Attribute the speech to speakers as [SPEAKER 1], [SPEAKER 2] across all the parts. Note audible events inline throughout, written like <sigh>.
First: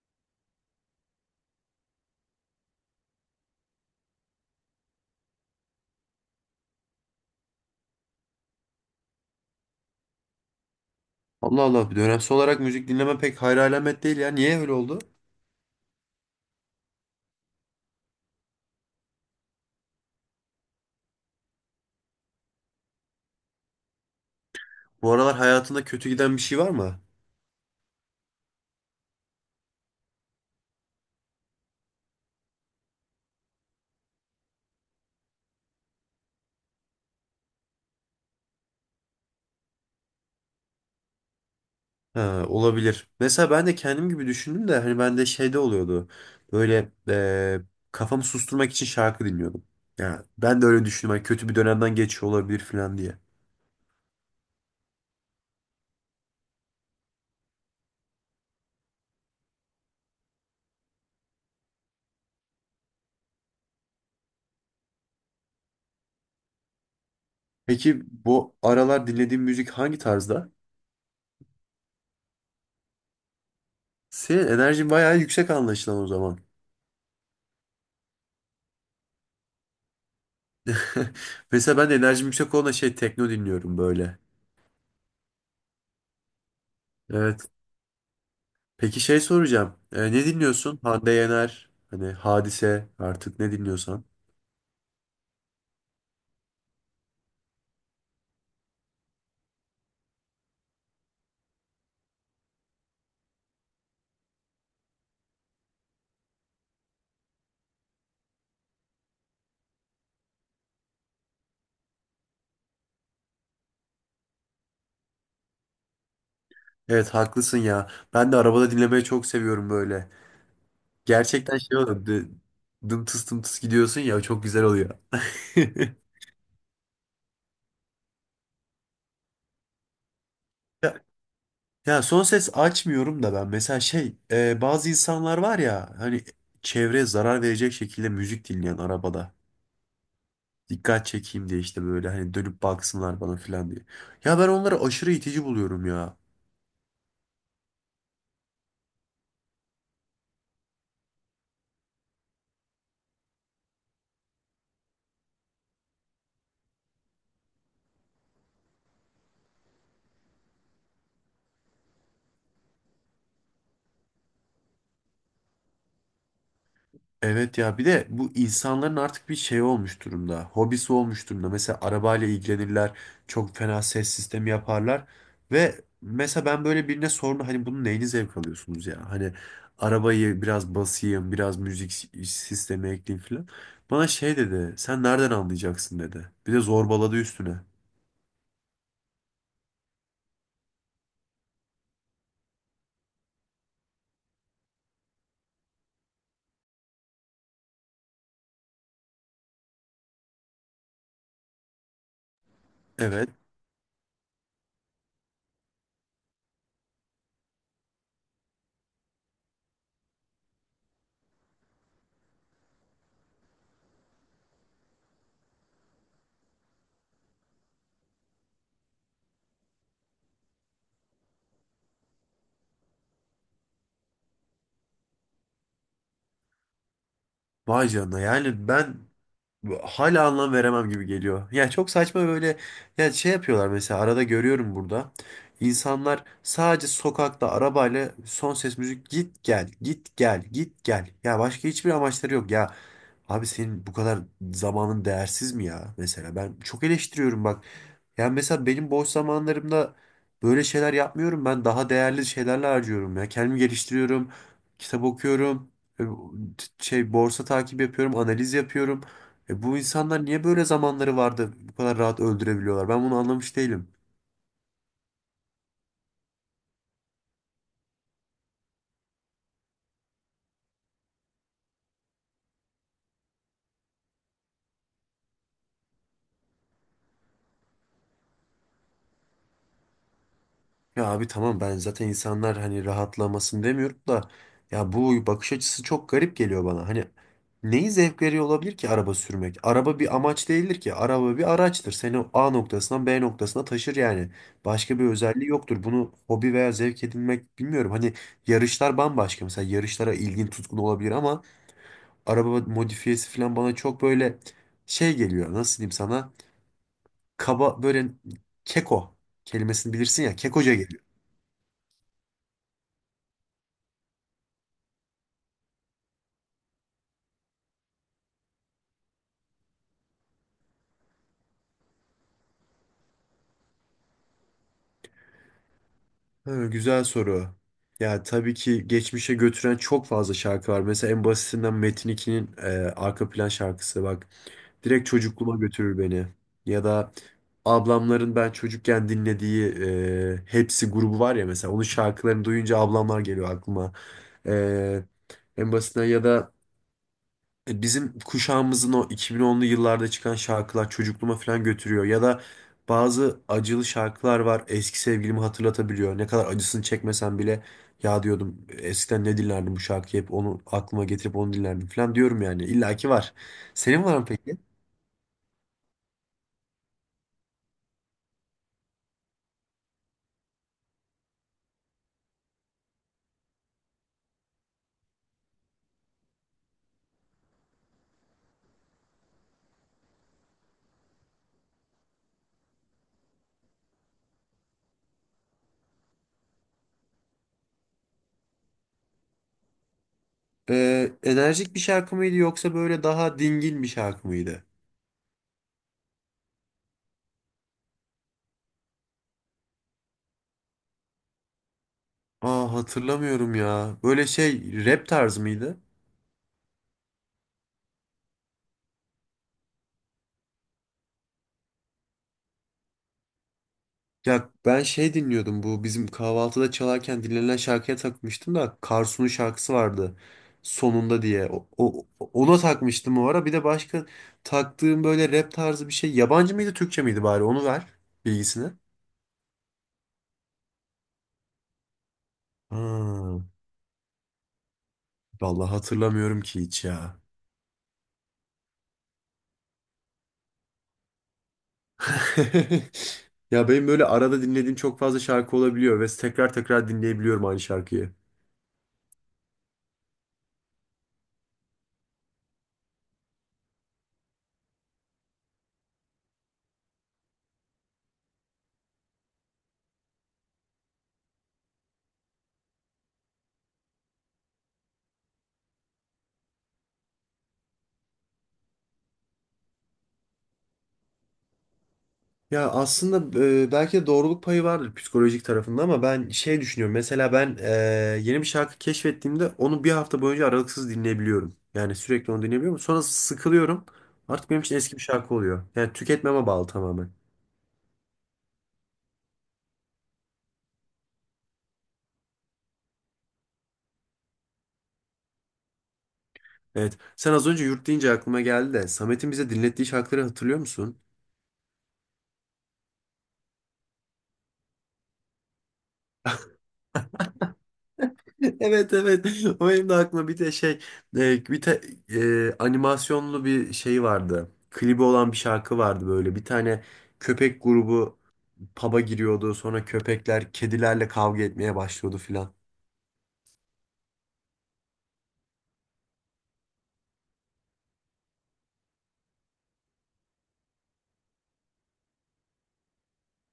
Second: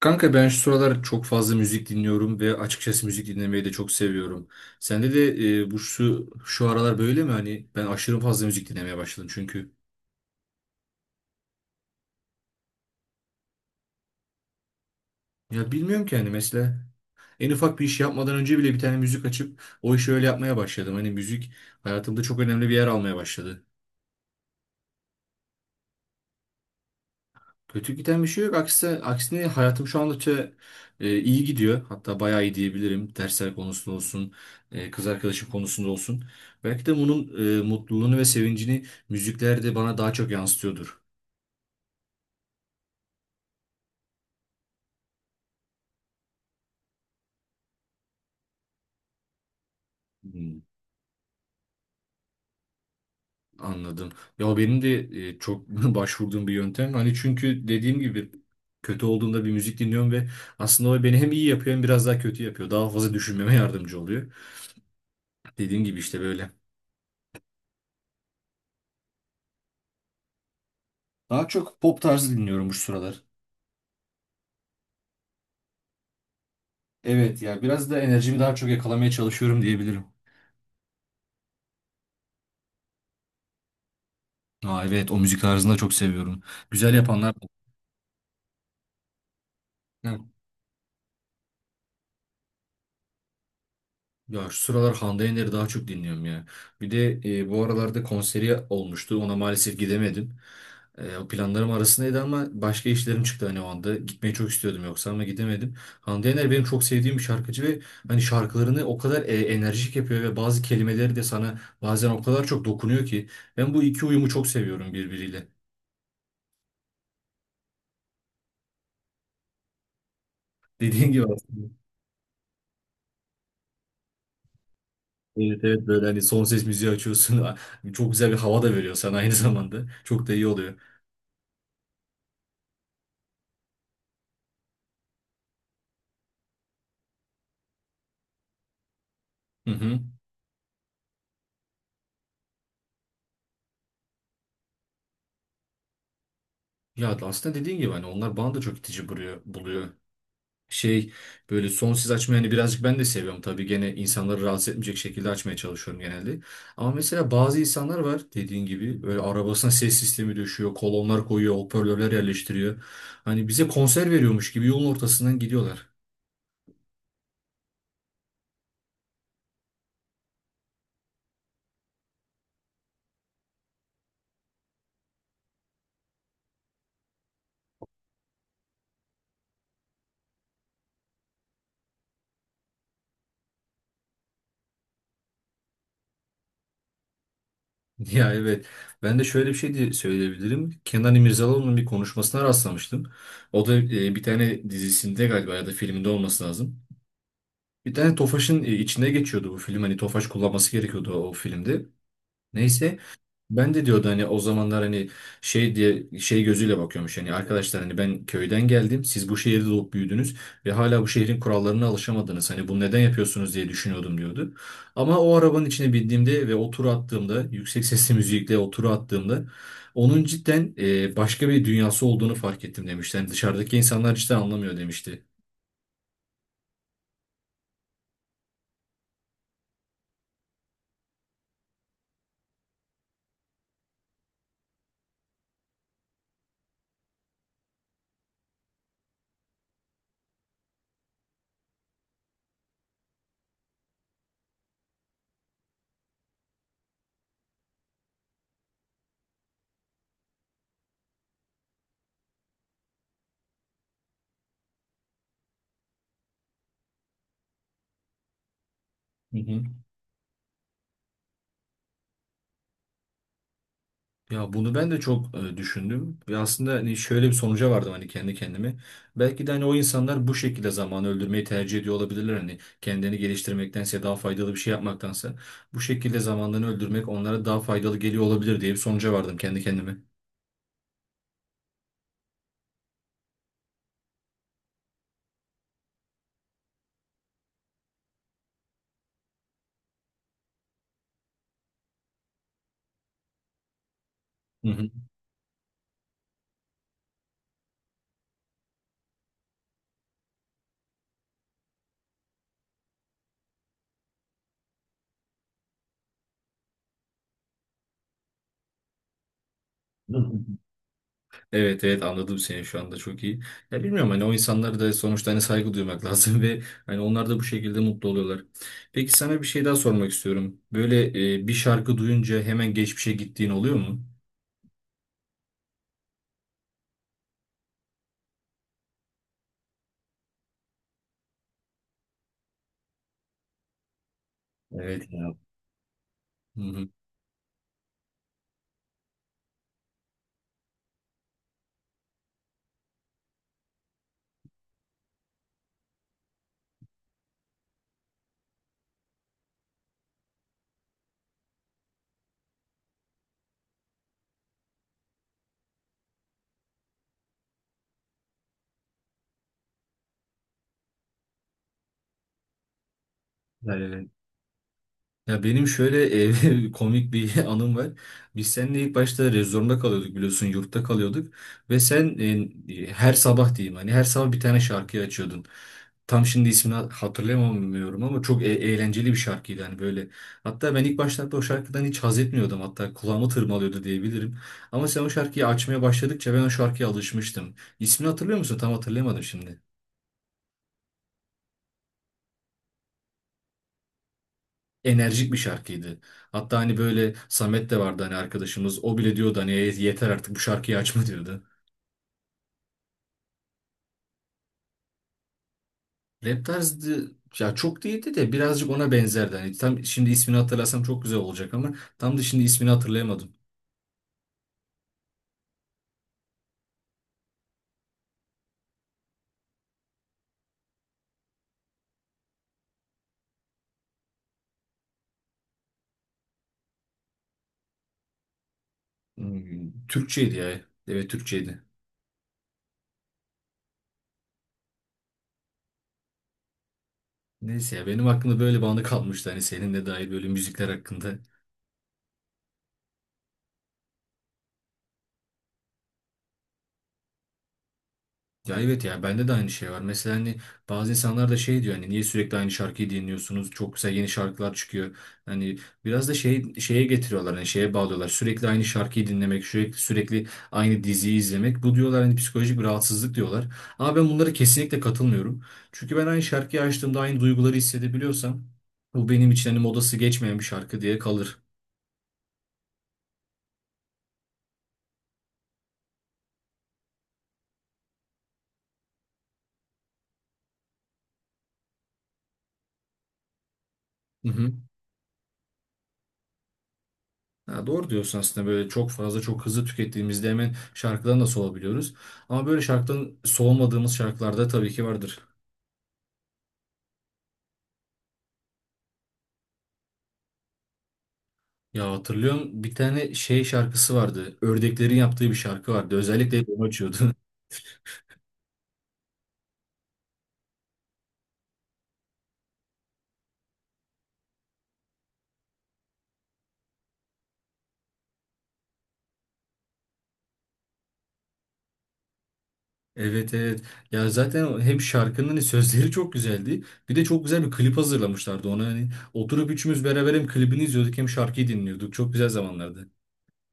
[SPEAKER 1] Kanka ben şu sıralar çok fazla müzik dinliyorum ve açıkçası müzik dinlemeyi de çok seviyorum. Sende de bu şu aralar böyle mi? Hani ben aşırı fazla müzik dinlemeye başladım çünkü.
[SPEAKER 2] Allah Allah. Dönemsel olarak müzik dinleme pek hayra alamet değil ya. Niye öyle oldu?
[SPEAKER 1] Ya bilmiyorum ki hani mesela en ufak bir iş yapmadan önce bile bir tane müzik açıp o işi öyle yapmaya başladım. Hani müzik hayatımda çok önemli bir yer almaya başladı.
[SPEAKER 2] Bu aralar hayatında kötü giden bir şey var mı?
[SPEAKER 1] Kötü giden bir şey yok. Aksine, aksine hayatım şu anda iyi gidiyor. Hatta bayağı iyi diyebilirim. Dersler konusunda olsun, kız arkadaşım konusunda olsun. Belki de bunun mutluluğunu ve sevincini müzikler de bana daha çok yansıtıyordur.
[SPEAKER 2] Ha, olabilir. Mesela ben de kendim gibi düşündüm de hani bende şeyde oluyordu. Böyle kafamı susturmak için şarkı dinliyordum. Ya
[SPEAKER 1] Hmm,
[SPEAKER 2] ben de öyle düşündüm. Hani kötü bir dönemden geçiyor olabilir falan diye.
[SPEAKER 1] anladım. Ya benim de çok <laughs> başvurduğum bir yöntem. Hani çünkü dediğim gibi kötü olduğumda bir müzik dinliyorum ve aslında o beni hem iyi yapıyor hem biraz daha kötü yapıyor. Daha fazla düşünmeme yardımcı oluyor. Dediğim gibi işte böyle.
[SPEAKER 2] Peki bu aralar dinlediğin müzik hangi tarzda?
[SPEAKER 1] Daha çok pop tarzı dinliyorum bu sıralar.
[SPEAKER 2] Senin enerjin bayağı yüksek anlaşılan o zaman.
[SPEAKER 1] Evet ya biraz da enerjimi daha çok yakalamaya çalışıyorum diyebilirim.
[SPEAKER 2] <laughs> Mesela ben de enerjim yüksek olan şey tekno dinliyorum böyle.
[SPEAKER 1] Aa, evet o müzik tarzını da çok seviyorum. Güzel yapanlar.
[SPEAKER 2] Evet. Peki şey soracağım. E,
[SPEAKER 1] Hı.
[SPEAKER 2] ne dinliyorsun? Hande Yener, hani Hadise artık ne dinliyorsan.
[SPEAKER 1] Ya şu sıralar Hande Yener'i daha çok dinliyorum ya. Bir de bu aralarda konseri olmuştu. Ona maalesef gidemedim. O planlarım arasındaydı ama başka işlerim çıktı hani o anda. Gitmeyi çok istiyordum yoksa ama gidemedim. Hande Yener benim çok sevdiğim bir şarkıcı ve hani şarkılarını o kadar enerjik yapıyor ve bazı kelimeleri de sana bazen o kadar çok dokunuyor ki. Ben bu iki uyumu çok seviyorum birbiriyle.
[SPEAKER 2] Evet haklısın ya. Ben de arabada dinlemeyi çok seviyorum böyle.
[SPEAKER 1] Dediğin gibi
[SPEAKER 2] Gerçekten
[SPEAKER 1] aslında.
[SPEAKER 2] şey oluyor. Dım tıs dım tıs gidiyorsun ya çok güzel oluyor.
[SPEAKER 1] Evet, evet,
[SPEAKER 2] <laughs>
[SPEAKER 1] böyle hani son ses müziği açıyorsun. <laughs> Çok güzel bir hava da veriyor sana aynı <laughs> zamanda. Çok da iyi oluyor.
[SPEAKER 2] Ya, ya son ses açmıyorum da ben mesela şey bazı insanlar var ya hani çevreye zarar verecek şekilde müzik dinleyen arabada.
[SPEAKER 1] Hı hı.
[SPEAKER 2] Dikkat çekeyim diye işte böyle hani dönüp baksınlar bana falan diye. Ya ben onları aşırı itici buluyorum ya.
[SPEAKER 1] Ya aslında dediğin gibi hani onlar bana da çok itici buluyor. Şey Böyle son ses açmayı hani birazcık ben de seviyorum. Tabii gene insanları rahatsız etmeyecek şekilde açmaya çalışıyorum genelde. Ama mesela bazı insanlar var dediğin gibi böyle arabasına ses sistemi döşüyor, kolonlar koyuyor, hoparlörler yerleştiriyor. Hani bize konser veriyormuş gibi yolun ortasından gidiyorlar.
[SPEAKER 2] Evet ya bir de bu insanların artık bir şey olmuş durumda. Hobisi olmuş durumda. Mesela arabayla ilgilenirler. Çok fena ses sistemi yaparlar. Ve mesela ben böyle birine sordum. Hani bunun neyini zevk alıyorsunuz ya? Hani arabayı biraz basayım, biraz sistemi ekleyeyim falan. Bana şey dedi. Sen nereden anlayacaksın dedi. Bir de zorbaladı üstüne.
[SPEAKER 1] Ya evet. Ben de şöyle bir şey diye söyleyebilirim. Kenan İmirzalıoğlu'nun bir konuşmasına rastlamıştım. O da bir tane dizisinde galiba ya da filminde olması lazım. Bir tane Tofaş'ın içine geçiyordu bu film. Hani Tofaş kullanması gerekiyordu o filmde. Neyse.
[SPEAKER 2] Evet.
[SPEAKER 1] Ben de diyordu hani o zamanlar hani şey diye şey gözüyle bakıyormuş hani arkadaşlar hani ben köyden geldim, siz bu şehirde doğup büyüdünüz ve hala bu şehrin kurallarına alışamadınız, hani bunu neden yapıyorsunuz diye düşünüyordum diyordu. Ama o arabanın içine bindiğimde ve o turu attığımda, yüksek sesli <laughs> müzikle o turu attığımda onun cidden başka bir dünyası olduğunu fark ettim demişti. Yani dışarıdaki insanlar cidden anlamıyor demişti.
[SPEAKER 2] Vay canına yani ben hala anlam veremem gibi geliyor. Ya çok saçma böyle ya şey yapıyorlar mesela arada görüyorum burada. İnsanlar sadece sokakta arabayla son ses müzik git gel git gel git gel. Ya başka hiçbir amaçları yok ya. Abi senin bu kadar zamanın değersiz mi ya mesela? Ben çok eleştiriyorum bak. Yani mesela benim boş zamanlarımda böyle şeyler yapmıyorum. Ben daha değerli şeylerle harcıyorum ya. Kendimi geliştiriyorum, kitap okuyorum, şey borsa takip yapıyorum, analiz yapıyorum. E bu insanlar niye böyle zamanları vardı bu kadar rahat öldürebiliyorlar? Ben bunu anlamış değilim.
[SPEAKER 1] Ya bunu ben de çok düşündüm. Ve aslında hani şöyle bir sonuca vardım hani kendi kendime. Belki de hani o insanlar bu şekilde zamanı öldürmeyi tercih ediyor olabilirler. Hani kendini geliştirmektense, daha faydalı bir şey yapmaktansa bu şekilde zamanlarını öldürmek onlara daha faydalı geliyor olabilir diye bir sonuca vardım kendi kendime.
[SPEAKER 2] Ya abi tamam ben zaten insanlar hani rahatlamasın demiyorum da ya bu bakış açısı çok garip geliyor bana. Hani neyi zevk veriyor olabilir ki araba sürmek? Araba bir amaç değildir ki. Araba bir araçtır. Seni A noktasından B noktasına taşır yani.
[SPEAKER 1] Hı hı.
[SPEAKER 2] Başka bir özelliği yoktur. Bunu hobi veya zevk edinmek bilmiyorum. Hani yarışlar bambaşka. Mesela yarışlara ilgin tutkun olabilir ama araba modifiyesi falan bana çok böyle şey geliyor. Nasıl diyeyim sana? Kaba böyle keko kelimesini bilirsin ya.
[SPEAKER 1] <laughs>
[SPEAKER 2] Kekoca geliyor.
[SPEAKER 1] Evet, evet, anladım seni şu anda çok iyi. Ya bilmiyorum, hani o insanlara da sonuçta hani saygı duymak lazım <laughs> ve hani onlar da bu şekilde mutlu oluyorlar. Peki sana bir şey daha sormak istiyorum. Böyle bir şarkı duyunca hemen geçmişe gittiğin oluyor mu?
[SPEAKER 2] Ha, güzel soru. Ya tabii ki geçmişe götüren çok fazla şarkı var. Mesela en basitinden Metin 2'nin arka plan şarkısı bak. Direkt
[SPEAKER 1] Evet ya.
[SPEAKER 2] çocukluğuma götürür beni.
[SPEAKER 1] Hı
[SPEAKER 2] Ya
[SPEAKER 1] hı.
[SPEAKER 2] da ablamların ben çocukken dinlediği Hepsi grubu var ya mesela. Onun şarkılarını duyunca ablamlar geliyor aklıma. E, En basitinden ya da bizim kuşağımızın o 2010'lu yıllarda çıkan şarkılar çocukluğuma falan götürüyor. Ya da bazı acılı şarkılar var eski sevgilimi hatırlatabiliyor. Ne kadar acısını çekmesem bile ya diyordum eskiden ne dinlerdim bu şarkıyı hep onu aklıma getirip onu dinlerdim falan diyorum yani. İlla ki var. Senin
[SPEAKER 1] Evet.
[SPEAKER 2] var mı peki?
[SPEAKER 1] Ya benim şöyle <laughs> komik bir anım var. Biz seninle ilk başta rezorunda kalıyorduk, biliyorsun, yurtta kalıyorduk. Ve sen her sabah diyeyim, hani her sabah bir tane şarkıyı açıyordun. Tam şimdi ismini hatırlayamıyorum ama çok eğlenceli bir şarkıydı hani böyle. Hatta ben ilk başlarda o şarkıdan hiç haz etmiyordum, hatta kulağımı tırmalıyordu diyebilirim. Ama sen o şarkıyı açmaya başladıkça ben o şarkıya alışmıştım. İsmini hatırlıyor musun? Tam hatırlayamadım şimdi.
[SPEAKER 2] Enerjik bir şarkı mıydı yoksa böyle daha dingin bir şarkı mıydı?
[SPEAKER 1] Enerjik bir şarkıydı. Hatta hani böyle Samet de vardı hani arkadaşımız. O bile diyordu hani "E, yeter artık bu şarkıyı açma" diyordu.
[SPEAKER 2] Aa hatırlamıyorum ya. Böyle şey rap tarzı mıydı?
[SPEAKER 1] Rap tarzı ya çok değildi de birazcık ona benzerdi. Hani tam şimdi ismini hatırlasam çok güzel olacak ama tam da şimdi ismini hatırlayamadım.
[SPEAKER 2] Ya ben şey dinliyordum bu bizim kahvaltıda çalarken dinlenen şarkıya takmıştım da Karsu'nun şarkısı vardı sonunda diye. Ona takmıştım o ara. Bir de başka taktığım böyle rap tarzı bir şey. Yabancı mıydı Türkçe miydi bari onu ver bilgisini.
[SPEAKER 1] Hmm, Türkçeydi ya. Evet, Türkçeydi.
[SPEAKER 2] Ha, vallahi hatırlamıyorum ki hiç ya.
[SPEAKER 1] Neyse ya, benim aklımda böyle bir anı kalmıştı hani seninle dair böyle müzikler hakkında.
[SPEAKER 2] <laughs> Ya benim böyle arada dinlediğim çok fazla şarkı olabiliyor ve tekrar tekrar dinleyebiliyorum aynı şarkıyı.
[SPEAKER 1] Ya evet, ya bende de aynı şey var. Mesela hani bazı insanlar da şey diyor hani niye sürekli aynı şarkıyı dinliyorsunuz? Çok güzel yeni şarkılar çıkıyor. Hani biraz da şey şeye getiriyorlar, hani şeye bağlıyorlar. Sürekli aynı şarkıyı dinlemek, sürekli, sürekli aynı diziyi izlemek. Bu diyorlar hani psikolojik bir rahatsızlık diyorlar. Ama ben bunlara kesinlikle katılmıyorum. Çünkü ben aynı şarkıyı açtığımda aynı duyguları hissedebiliyorsam, bu benim için hani modası geçmeyen bir şarkı diye kalır.
[SPEAKER 2] Ya aslında belki de doğruluk payı vardır psikolojik tarafında ama ben şey düşünüyorum. Mesela ben yeni bir şarkı keşfettiğimde onu bir hafta boyunca aralıksız dinleyebiliyorum. Yani sürekli onu dinleyebiliyorum. Sonra sıkılıyorum. Artık benim için eski bir şarkı oluyor. Yani tüketmeme bağlı tamamen.
[SPEAKER 1] Ha, doğru diyorsun aslında, böyle çok fazla çok hızlı tükettiğimizde hemen şarkıdan da soğuyabiliyoruz. Ama böyle şarkıdan soğumadığımız şarkılarda tabii ki vardır.
[SPEAKER 2] Evet. Sen az önce yurt deyince aklıma geldi de Samet'in bize dinlettiği şarkıları hatırlıyor musun? <laughs>
[SPEAKER 1] Ya hatırlıyorum, bir tane şey şarkısı vardı. Ördeklerin yaptığı bir şarkı vardı. Özellikle hep onu açıyordu. <laughs>
[SPEAKER 2] Evet evet. O benim de aklıma bir de şey e, bir te, animasyonlu bir şey vardı. Klibi olan bir şarkı vardı böyle. Bir tane köpek grubu pub'a giriyordu. Sonra köpekler kedilerle kavga etmeye başlıyordu filan.
[SPEAKER 1] Evet, evet. Ya zaten hem şarkının hani sözleri çok güzeldi. Bir de çok güzel bir klip hazırlamışlardı ona. Hani oturup üçümüz beraber hem klibini izliyorduk hem şarkıyı dinliyorduk. Çok güzel zamanlardı. <laughs>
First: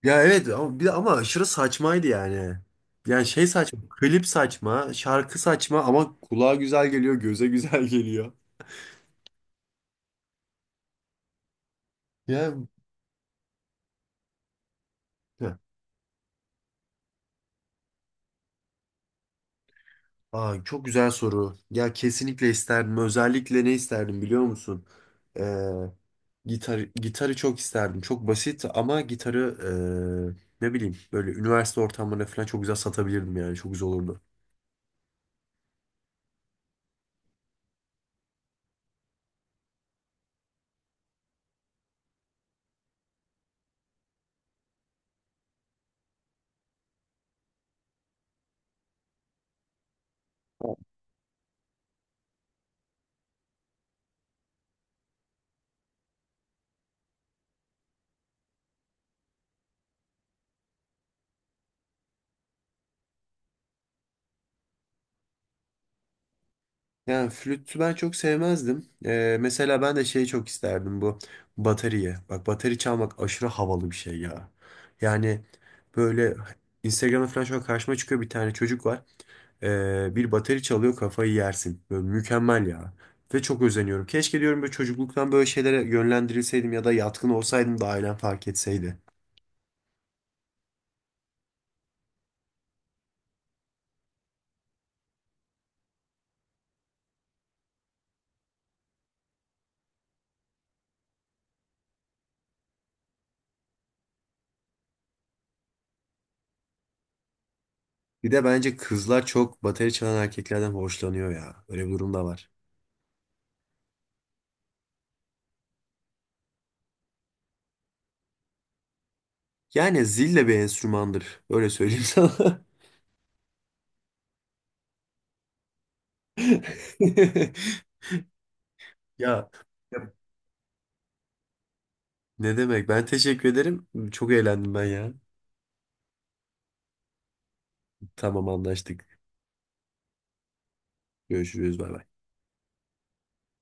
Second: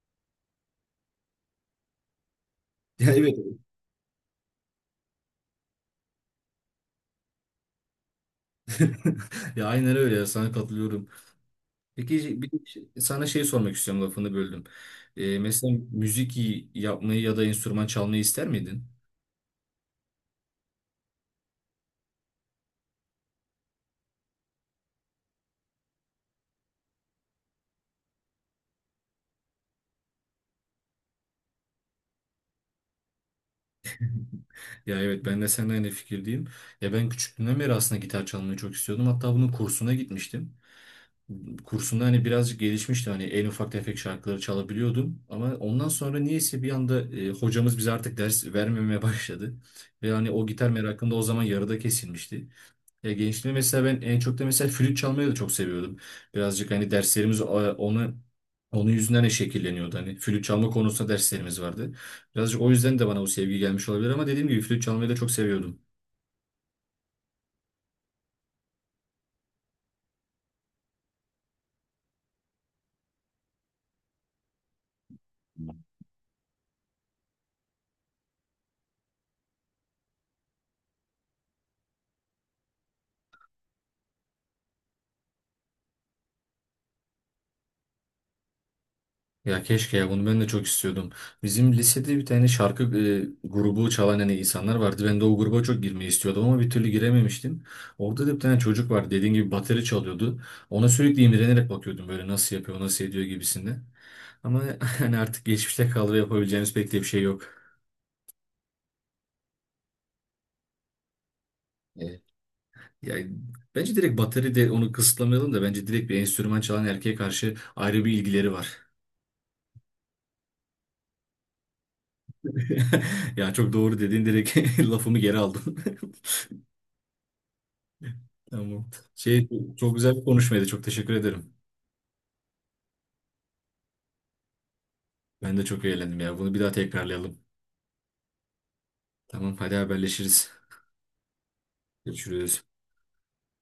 [SPEAKER 2] Ya evet ama, ama aşırı saçmaydı yani.
[SPEAKER 1] Ya
[SPEAKER 2] Yani
[SPEAKER 1] evet.
[SPEAKER 2] şey saçma, klip saçma, şarkı saçma ama kulağa güzel geliyor, göze güzel <laughs> geliyor.
[SPEAKER 1] <laughs> Ya aynen öyle ya, sana katılıyorum. Peki şey, bir de
[SPEAKER 2] Ya,
[SPEAKER 1] sana şey sormak istiyorum, lafını böldüm.
[SPEAKER 2] ya.
[SPEAKER 1] Mesela müzik yapmayı ya da enstrüman çalmayı ister miydin?
[SPEAKER 2] Aa, çok güzel soru. Ya kesinlikle isterdim. Özellikle ne isterdim biliyor musun? Ee, Gitarı çok isterdim. Çok basit ama gitarı ne bileyim böyle üniversite ortamlarında falan çok güzel satabilirdim yani. Çok güzel olurdu.
[SPEAKER 1] Ya evet, ben de seninle aynı fikirdeyim. Ya ben küçüklüğümden beri aslında gitar çalmayı çok istiyordum. Hatta bunun kursuna gitmiştim. Kursunda hani birazcık gelişmişti. Hani en ufak tefek şarkıları çalabiliyordum. Ama ondan sonra niyeyse bir anda hocamız bize artık ders vermemeye <laughs> başladı. Ve hani o gitar merakım da o zaman yarıda kesilmişti. Ya gençliğimde mesela ben en çok da mesela flüt çalmayı da çok seviyordum. Birazcık hani derslerimiz onu, onun yüzünden de şekilleniyordu. Hani flüt çalma konusunda derslerimiz vardı. Birazcık o yüzden de bana o sevgi gelmiş olabilir ama dediğim gibi flüt çalmayı da çok seviyordum.
[SPEAKER 2] Yani flütü ben çok sevmezdim. Mesela ben de şeyi çok isterdim bu bateriye. Bak bateri çalmak aşırı havalı bir şey ya. Yani böyle Instagram'da falan şu an karşıma çıkıyor bir tane çocuk var. Bir bateri çalıyor kafayı yersin. Böyle mükemmel ya. Ve çok özeniyorum. Keşke diyorum böyle çocukluktan böyle şeylere yönlendirilseydim ya da yatkın olsaydım da ailem fark etseydi.
[SPEAKER 1] Ya keşke ya, bunu ben de çok istiyordum. Bizim lisede bir tane şarkı grubu çalan hani insanlar vardı. Ben de o gruba çok girmeyi istiyordum ama bir türlü girememiştim. Orada da bir tane çocuk vardı. Dediğim gibi bateri çalıyordu. Ona sürekli imrenerek bakıyordum böyle, nasıl yapıyor, nasıl ediyor gibisinde. Ama <laughs> hani artık geçmişte kaldı ve yapabileceğimiz pek de bir şey yok.
[SPEAKER 2] Bir de bence kızlar çok bateri çalan erkeklerden hoşlanıyor ya. Öyle bir durum
[SPEAKER 1] Evet.
[SPEAKER 2] da var.
[SPEAKER 1] Yani bence direkt bateri de onu kısıtlamayalım da, bence direkt bir enstrüman çalan erkeğe karşı ayrı bir ilgileri var.
[SPEAKER 2] Yani zil de bir enstrümandır. Öyle söyleyeyim sana. <laughs>
[SPEAKER 1] <laughs> Ya çok doğru dedin, direkt <laughs> lafımı geri aldım. <laughs>
[SPEAKER 2] <laughs>
[SPEAKER 1] Tamam.
[SPEAKER 2] Ya
[SPEAKER 1] Çok
[SPEAKER 2] ya
[SPEAKER 1] güzel bir konuşmaydı. Çok teşekkür ederim.
[SPEAKER 2] ne demek? Ben teşekkür ederim. Çok eğlendim ben ya.
[SPEAKER 1] Ben de çok eğlendim ya. Bunu bir daha tekrarlayalım.
[SPEAKER 2] Tamam anlaştık.
[SPEAKER 1] Tamam, hadi haberleşiriz.
[SPEAKER 2] Görüşürüz. Bay bay.
[SPEAKER 1] Görüşürüz.